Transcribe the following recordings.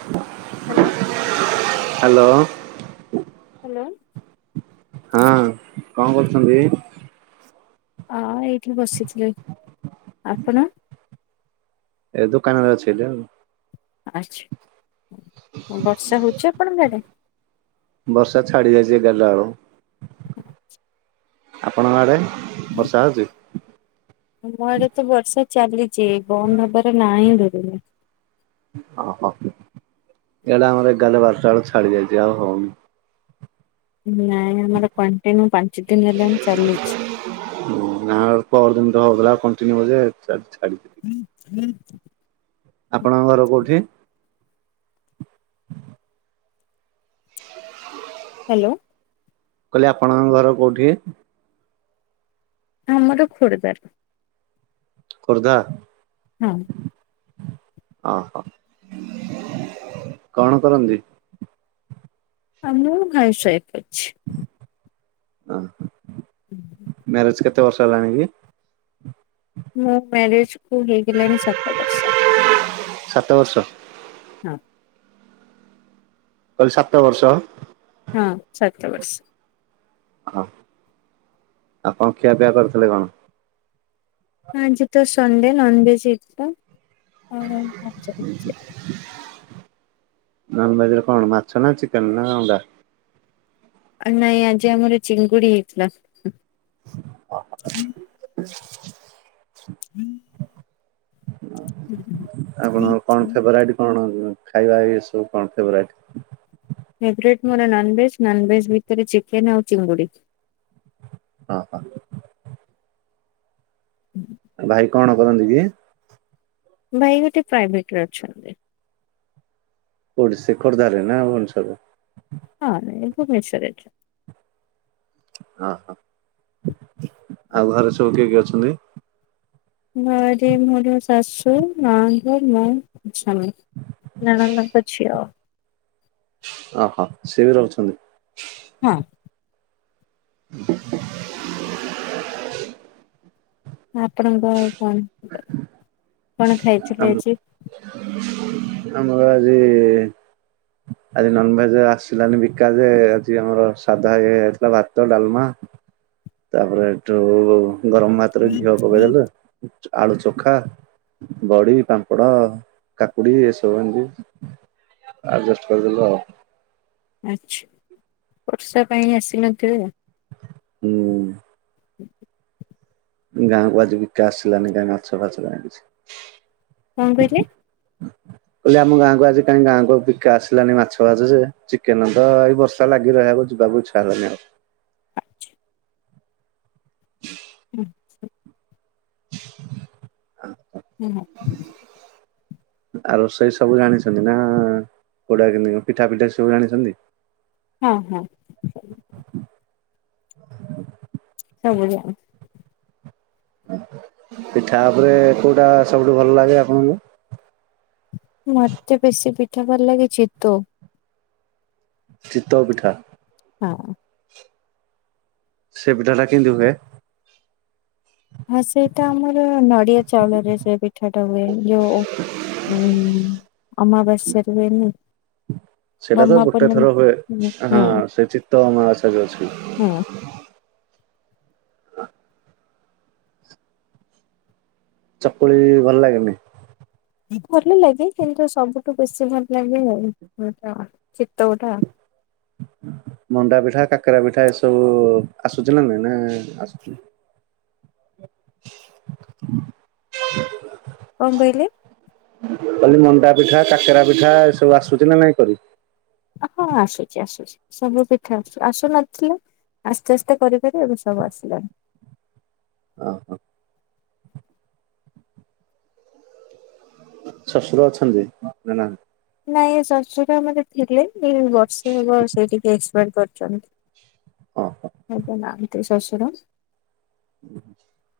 [unintelligible] Hello hello hello ହଁ କଁ କରୁଚନ୍ତି? ହଁ ଏଇଠି ବସିଥିଲି ଆପଣ? ଏ ଦୋକାନରେ ଅଛି ଏଠେ ଆଉ। ଆଛା ବର୍ଷା ହଉଛି ଆପଣ ଆଡେ। ବର୍ଷା ଛାଡ଼ି ଯାଇଛି ଏଗାରଟା ୟଲୁ। ହୁଁ। [inaudible] ଆପଣଙ୍କ ଆଡେ ବର୍ଷା ହଉଛି। ମ ଆଡେ ତ ବର୍ଷା ଚାଲିଛି ବନ୍ଦ ହବାର ନା ହିଁ ଧରୁନି। ଓହୋ ଇଆଡ଼େ ଆମର ଏଗାର ବାରଟା ବେଳେ ଛାଡି ଯାଇଛି ଆଉ ହଉନି। ନାଇଁ ଆମର କଣ୍ଟିନ୍ୟୁ ପାଞ୍ଚ ଦିନ ହେଲାଣିଁ ଚାଲିଛି। ନା ପରର ଦିନ ତ ହଉଥିଲା କଣ୍ଟିନ୍ୟୁ ଯେ ଛାଡିଛି। [inaudible] ଆପଣଙ୍କ ଘର କୋଉଠି? ହଁ। [inaudible] ହାଲୋ। କହିଲି ଆପଣଙ୍କ ଘର କୋଉଠି? ଆମର ଖୋର୍ଦ୍ଧାର। ଖୋର୍ଦ୍ଧା। ହଁ। ଅ ହୋ [inaudible] କଣ କରନ୍ତି। ଆଁ ମୁଁ ଭାଇ ସାଇଫ ଅଛି। ଆ ହଁ। [inaudible] ମ୍ୟାରେଜ କେତେ ବର୍ଷ ହେଲାଣି କି? ମୋ ମ୍ୟାରେଜ କୁ ହେଇଗଲାଣି ସାତ ବର୍ଷ। ସାତ ବର୍ଷ। ହଁ। କହିଲି ସାତ ବର୍ଷ। ହଁ ସାତ ବର୍ଷ। ହଁ ଆଉ କଣ ଖିଆ ପିଆ କରିଥିଲେ କଣ? ଆଜିିତ ସଣ୍ଡେ ନନ୍ଭେଜ୍ ହେଇଥିଲା। ଆଉ [inaudible] ନନଭେଜ୍ ରେ କଣ ମାଛ ନା ଚିକେନ୍ ନା ଅଣ୍ଡା? ଆ ନାଇଁ ଆଜି ଆମର ଚିଙ୍ଗୁଡି ହେଇଥିଲା। [inaudible] ଆପଣଙ୍କର କଣ ଫେବରାଇଟ୍ [inaudible] କଣ ଯୋଉ ଖାଇବା ଇଏ ସବୁ କଣ ଫେବରାଇଟ୍? ଫେବ୍ରେଟ୍ ମୋର ନନ୍ଭେଜ ନନ୍ଭେଜ ଭିତରେ ଚିକେନ ଆଉ ଚିଙ୍ଗୁଡି। ଅ ହ। [inaudible] ଭାଇ କଣ କରନ୍ତି କି? ଭାଇ ଗୋଟେ ପ୍ରାଇଭେଟ୍ ରେ ଅଛନ୍ତି। କୋଉଠି ସେ ଖୋର୍ଦ୍ଧା ରେ ନା ଭୂବନେଶ୍ବର ରେ? ହଁ ନାଇଁ ଏ ଭୁବନେଶ୍ୱର ରେ। ଅହଃ ଆଉ ଘରେ ସବୁ କିଏ କିଏ ଅଛନ୍ତି? ଘରେ ମୋର ଶାଶୁ ନଣନ୍ଦ ମୁଁ ସ୍ୱାମୀ ନଣନ୍ଦ ଙ୍କ ଝିଅ। ଅହଃ ସିଏ ବି ରହୁଛନ୍ତି? ହଁ। ଆପଣଙ୍କ କଣ କଣ ଆମ ଖାଇଛନ୍ତି ଆଜି? ଆମର ଆଜି ଆଜି ନନଭେଜେ ଆସିଲାନି ବିକା ଯେ ଆଜି ଆମର ସାଧା ଇଏ ହେଇଥିଲା ଭାତ, ଡାଲମା ତାପରେ ହେଠୁ ଗରମ ଭାତରେ ଘିଅ ପକେଇଦେଲେ ଆଳୁ ଚୋଖା ବଡି, ପାମ୍ପଡ, କାକୁଡି ଏସବୁ ଏମିତି ଆରଜଷ୍ଟ କରିଦେଲୁ ଆଉ। ଆଚ୍ଛା ବର୍ଷା ପାଇଁ ଆସିନଥିବେ ଆଉ। ହୁଁ। ଗାଁକୁ ଆଜି ବିକା ଆସିଲାନି କାଇଁ ମାଛ ଫାଛ କାଇଁ କିଛି। କଣ କହିଲେ? ମୁଁ କହିଲି ଆମ ଗାଁକୁ ଆଜି କାଇଁ ଗାଁକୁ ବିକା ଆସିଲାନି ମାଛ ଫାଛ ଯେ ଚିକେନ ତ ଏଇ ବର୍ଷା ଲାଗି ରହିବାକୁ ଯିବାକୁ ଇଛା ହେଲାନି ଆଉ। [inaudible] [unintelligible] [unintelligible] ଆ ରୋଷେଇ ସବୁ [unintelligible] ପିଠା ପିଠା ସବୁ ଜାଣିଚନ୍ତି? ହଁ ହଁ। ସବୁ [unintelligible] ପିଠା ଉପରେ କୋଉଟା ସବୁଠୁ ଭଲ ଲାଗେ ଆପଣଙ୍କୁ? ମତେ ବେଶୀ ପିଠା ଭଲ ଲାଗେ ଚିତୋଉ। ଚିତୋଉ ପିଠା। ହଁ। ସେ ପିଠା ଟା କେମିତି ହୁଏ? ହଁ ସେଇଟା ଆମର ନଡ଼ିଆ ଚାଉଳରେ ସେ ପିଠାଟା ହୁଏ ଯୋଉ ଉଁ ଅମାବାସ୍ୟା ରେ ହୁଏନି। ସେଟା ତ ଗହ୍ମା ଗୋଟେ ପୂର୍ଣ୍ଣିମା। ଥର ହୁଏ ହୁଁ ହାଁ ସେ ଚିତଉ ଅମାବାସ୍ୟା ଯୋଉ ଅଛି। ହଁ। [unintelligible] ଚକୁଳି ଭଲ ଲାଗେନି? ଭଲ ଲାଗେ କିନ୍ତୁ ସବୁଠୁ ବେଶୀ ଭଲ ଲାଗେ ଉଁ ଅଁ ଚିତଉଟା। ମଣ୍ଡା ପିଠା, କାକେରା ପିଠା ଏସବୁ ଆସୁଚି ନା ନାଇଁ ନା ଆସୁନି? [inaudible] କଣ କହିଲେ? ମୁଁ କହିଲି ମଣ୍ଡା ପିଠା, କାକେରା ପିଠା, ଏସବୁ ଆସୁଚି ନା ନାଇଁ କରି? ଅହଁ ଆସୁଛି ଆସୁଛି। ସବୁ ପିଠା ଆସୁନଥିଲା ଆସ୍ତେ ଆସ୍ତେ କରିକରି ଏବେ ସବୁ ଆସିଲାଣି। ଓହୋ। ଶଶୁର ଅଛନ୍ତି ନା ନାହାନ୍ତି? ନାଇଁ ଏ ଶଶୁର ମାନେ ଥିଲେ ଦି ବର୍ଷେ ହବ ସେ ଟିକେ ଏକ୍ସପାଡ କରିଛନ୍ତି। ଓହୋ ଏବେ ନାହାନ୍ତି ଶଶୁର। [inaudible]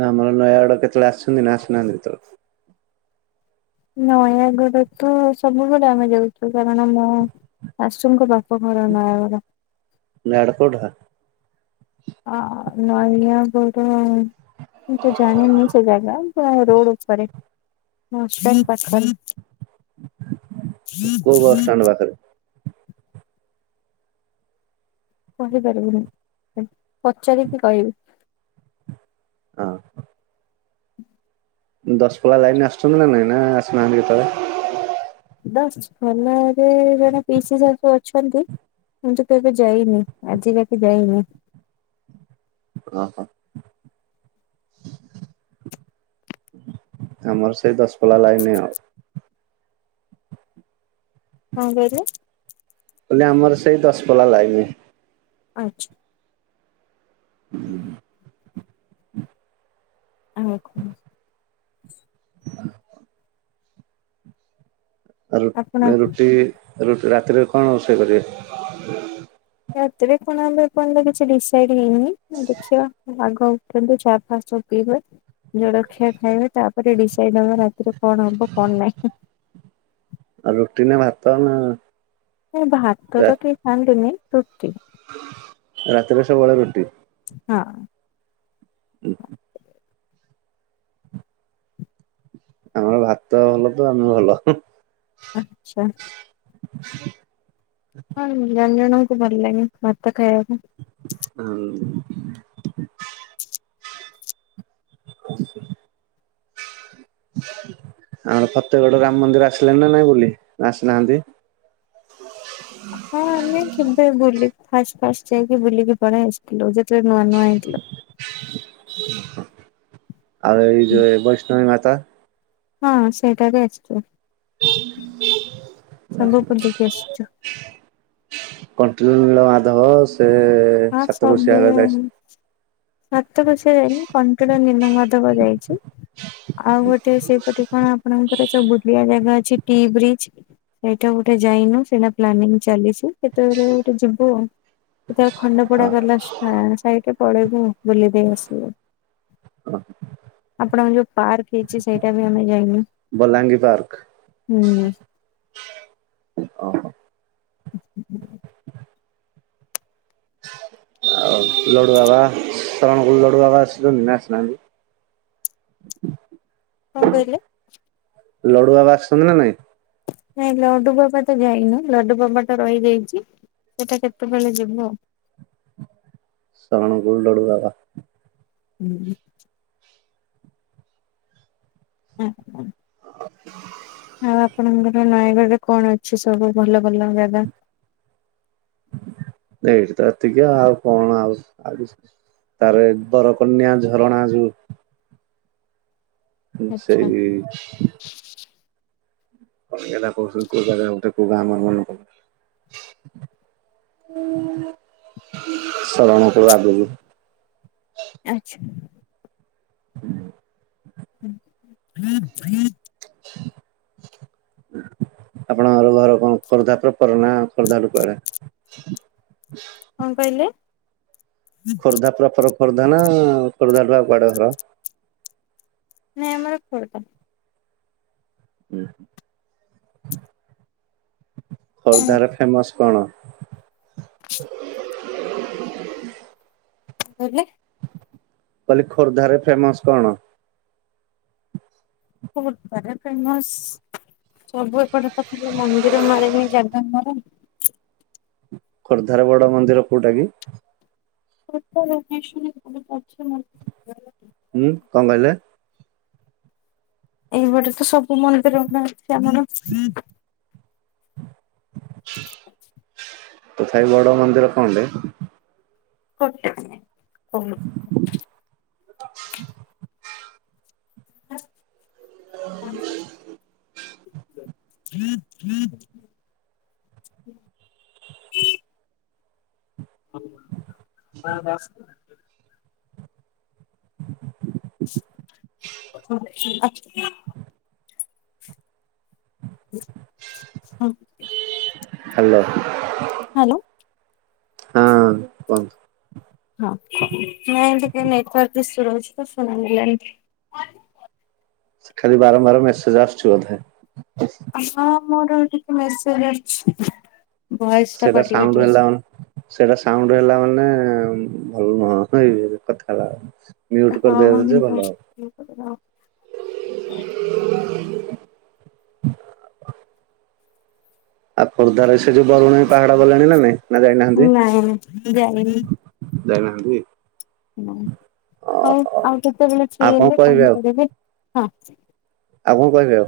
ନା ଆମର ନୟାଗଡ କେତେବେଳେ ଆସିଛନ୍ତି ନା ଆସିନାହାନ୍ତି କେତେବେଳେ? ନୟାଗଡ ତ ସବୁବେଳେ ଆମେ ଯାଉଛୁ କାରଣ ମୋ ଶାଶୁଙ୍କ ର ବାପ ଘର ନୟାଗଡ଼। ନୟାଗଡ଼ କୋଉ ଠା? ଆ ନୟାଗଡ଼ ମୁଁ ତ ଜଣିନି ସେ ଯାଗା ପୁରା ରୋଡ ଉପରେ। ହଷ୍ଟେଲ ପାଖରେ। କୋଉ ବସ୍ ଷ୍ଟାଣ୍ଡ ପାଖରେ? କହିପାରିବିନି, ପଚାରିକି କହିବି। ହଁ। ଦଶପଲ୍ଲା ଲାଇନ୍ ରେ ଆସୁଛନ୍ତି ନା ନାଇଁ ନା ଆସୁନାହାନ୍ତି କେତେବେଳେ? ଦଶପଲ୍ଲା ରେ ଜଣେ ପିଇସି ଶାଶୁ ଅଛନ୍ତି କିନ୍ତୁ କେବେ ଯାଇନି ଆଜିଯାକେ ଯାଇନି। ଅହ। ଆମର ସେଇ ଦଶପଲ୍ଲା ଲାଇନ୍ ଆଉ। କଣ କହିଲେ? କହିଲି ଆମର ସେଇ ଦଶପଲ୍ଲା ଲାଇନ୍। ଆଚ୍ଛା। ଆଉ କଣ? ଆଉ ରୁ ଆପଣ ରୁଟି ରାତିରେ କଣ ରୋଷେଇ କରିବେ? ରାତିରେ କଣ ହବ ଏ ପର୍ଯ୍ୟନ୍ତ କିଛି ଡିସାଇଡ ହେଇନି ଦେଖିବା ଆଗ ଉ ଉଠନ୍ତୁ ଚା ଫା ସବୁ ପିଇବେ। ଜଳଖିଆ ଖାଇବେ ତାପରେ ଡିସାଇଡ ହବ ରାତିରେ କଣ ହବ କଣ ନାହିଁ। ଆଉ ରୁଟି ନା ଭାତ ନା ନାଇଁ ଭାତ ତ କେହି ଖାଆନ୍ତିିନି ରୁଟି। ରାତିରେ ସବୁବେଳେ ରୁଟି? ହଁ। [inaudible] ଆମର ଭାତ ଭଲ ତ ଆମେ ଭଲ ହୁଁ। ଆଚ୍ଛା। ହଁ ଜଣ ଜଣଙ୍କୁ ଭଲ ଲାଗେ ଭାତ ଖାଇବା ପାଇଁ। ହୁଁ। ଆଉ ଫତେଗଡ ରାମ ମନ୍ଦିର ଆସିଲେଣି ନା ନାଇଁ ବୁଲି ଆସିନାହାନ୍ତି। ହଁ ଆମେ କେବେ ବୁଲି ଫାଷ୍ଟ ଫାଷ୍ଟ ଯାଇକି ବୁଲିକି ପଳେଇ ଆସିଥିଲୁ ଯେତେବେଳେ ନୂଆ ନୂଆ ହେଇଥିଲା। ଆଉ ଏଇ ଯୋଉ ଏ ବୈଷ୍ଣବୀ ମାତା। ହଁ ସେଇଟା ବି ଆସିଛୁ ସବୁ ବୁଲିକି ଆସିଛୁ। କଣ୍ଟିଲୋ ନୀଳ ମାଧବ ସେ ହଁ ସାତକୋଶିଆ ସବୁ ସାତକୋଶିଆ ଯାଇନି କଣ୍ଟିଲୋ ନୀଳମାଧବ ଯାଇଛି। ଆଉ ଗୋଟେ ସେପଟେ କଣ ଆପଣଙ୍କର ସବୁ ଆ ଜାଗା ଅଛି ଟି ବ୍ରିଜ ସେଇଟା ଗୋଟେ ଯାଇନୁ ସେଇଟା ପ୍ଲାନିଂ ଚାଲିଚି। କେତେବେଳେ ହେଲେ ଗୋଟେ ଯିବୁ ଆଉ। ସେତେବେଳେ ଖଣ୍ଡପଡା ଗଲା ସେ ସାଇଟ୍ ରେ ପଳେଇବୁ ବୁଲି ଦେଇ ଆସିବୁ। ହଁ ଆପଣଙ୍କ ଯୋଉ ପାର୍କ ହେଇଛି ସେଇଟା ବି ଆମେ ଯାଇନୁ। ବଲାଙ୍ଗୀ ପାର୍କ ହ [inaudible] ଆଉ ଲଡୁବାବା ଶରଣକୁଳୁ ଲଡୁବାବା ଆସିଛନ୍ତି ନା ଆସିନାହାନ୍ତି ହ [inaudible] କଣ କହିଲେ? ଲଡୁବାବା ଆସିଛନ୍ତି ନା ନାଇଁ? ନାଇଁ ଲଡୁବାବା ତ ଯାଇନୁ ଲଡୁବାବା ଟା ରହିଯାଇଛି ସେଟା କେତେବେଳେ ଯିବୁ। ଶରଣକୁଳୁ ଲଡୁବାବା ହୁଁ ହୁଁ ହ [inaudible] ଆଉ ଆପଣଙ୍କର ନୟାଗଡ କଣ ଅଛି ସବୁ ଭଲ ଭଲ ଜାଗା? ଏଇଠି ତ ଏତିକି ଆଉ କଣ ଆଉ ଆଉ କିଛି ନାଇଁ। ତାପରେ ବରକନ୍ୟା ଝରଣା ଯୋଉ ଆଚ୍ଛା ସେଇ ହରିଆନା କହୁଛନ୍ତି କୋଉ ଜାଗା ଗୋଟେ କୋଉ ଗାଁ ମୋର ମନେ ପଡୁନି। [unintelligible] ଶରଣକୁଳ ଆଗୁକୁ। ଆଚ୍ଛା। [inaudible] ହୁଁ। ହ ହଁ ହଁ [unintelligible] [inaudible] ଆପଣଙ୍କର ଘର କଣ ଖୋର୍ଦ୍ଧା ପ୍ରପର ନା ଖୋର୍ଦ୍ଧାରୁ କୁଆଡେ? କଣ କହିଲେ ଖୋର୍ଦ୍ଧା ପ୍ରପର ଖୋର୍ଦ୍ଧା ନା ଖୋର୍ଦ୍ଧାଠୁ ଆଉ କୁଆଡେ ଘର? ନାଇଁ ଆମର ଖୋର୍ଦ୍ଧା। ହୁଁ। କଣ ଖୋର୍ଦ୍ଧାର ଫେମସ୍ କଣ କହିଲେ କହିଲି ଖୋର୍ଦ୍ଧାରେ ଫେମସ୍ କଣ ଖୋର୍ଦ୍ଧା ରେ ଫେମସ୍ ମନ୍ଦିର ମାଳିନୀ ଜାଗା ଆମର। ଖୋର୍ଦ୍ଧାରେ ବଡ଼ ମନ୍ଦିର କୋଉଟା କି? ଖୋର୍ଦ୍ଧା ଭୁବନେଶ୍ୱରରେ [inaudible] ହୁଁ କଣ କହିଲେ? ଏଇପଟେ ତ ସବୁ ମନ୍ଦିର ଗୁଡା ଅଛି ଆମର। [unintelligible] ତଥାପି ବଡ ମନ୍ଦିର କଣ ଟେ ଗୋଟେ ମିନିଟ୍। [inaudible] ହ ହ [unintelligible] ହ ହ [inaudible] [inaudible] [inaudible] [inaudible] ହଁ ହାଲୋ ହାଲୋ। କୁହନ୍ତୁ। ହଁ ନାଇଁ ଏମିତି ଟ୍ରେନରେ ଏପଟେ ସେ ରହୁଛି ଯେ ସେ [unintelligible] ଖାଲି ବାରମ୍ବାର ମେସେଜ୍‌ ଆସୁଚି ବୋଧେ। ହଁ ମୋର ଟିକେ ମେସଜ୍ ଆସୁଚି। ସେଟା ସାଉଁଣ୍ଡୁ ହେଲା ମାନେ ସେଟା ସାଉଣ୍ଡୁ ହେଲା ମାନେ ଭଲ ନୁହଁ ନାହିଁକି କଥା ରା ମିଉଟୁ କରିଦେବେଯେ ଭଲ ହବ। ଏପଟକୁ ଆ। ଆଉ ଖୋର୍ଦ୍ଧାରେ ସେ ଯୋଉ ବରୁଣେଇ ପାହାଡ ଗଲେଣି ନା ନାଇଁ ନା ଯାଇନାହାନ୍ତି। ନାଇଁ ଯାଇନି। ଯାଇନାହାନ୍ତି। ନାଇଁ ହଉ ଓହୋ। ଆଉ କେତେବେଳେ ଫ୍ରି ଆଉ କଣ ହେଲେ କହିବେ ଆଉ? କହିପାରିବି ହଁ। ଆଉ କଣ କହିବେ ଆଉ।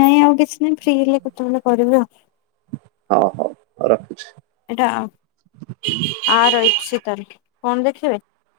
ନାଇଁ ଆଉ କିଛି ନାହିଁ ଫ୍ରି ହେଲେ କେତେବେଳେ କରିବି ଆଉ। ହଉ ହଉ ରଖୁଛି। ଆ ରହିଛି ତା ହେଲେ କଣ ଦେଖିବେ?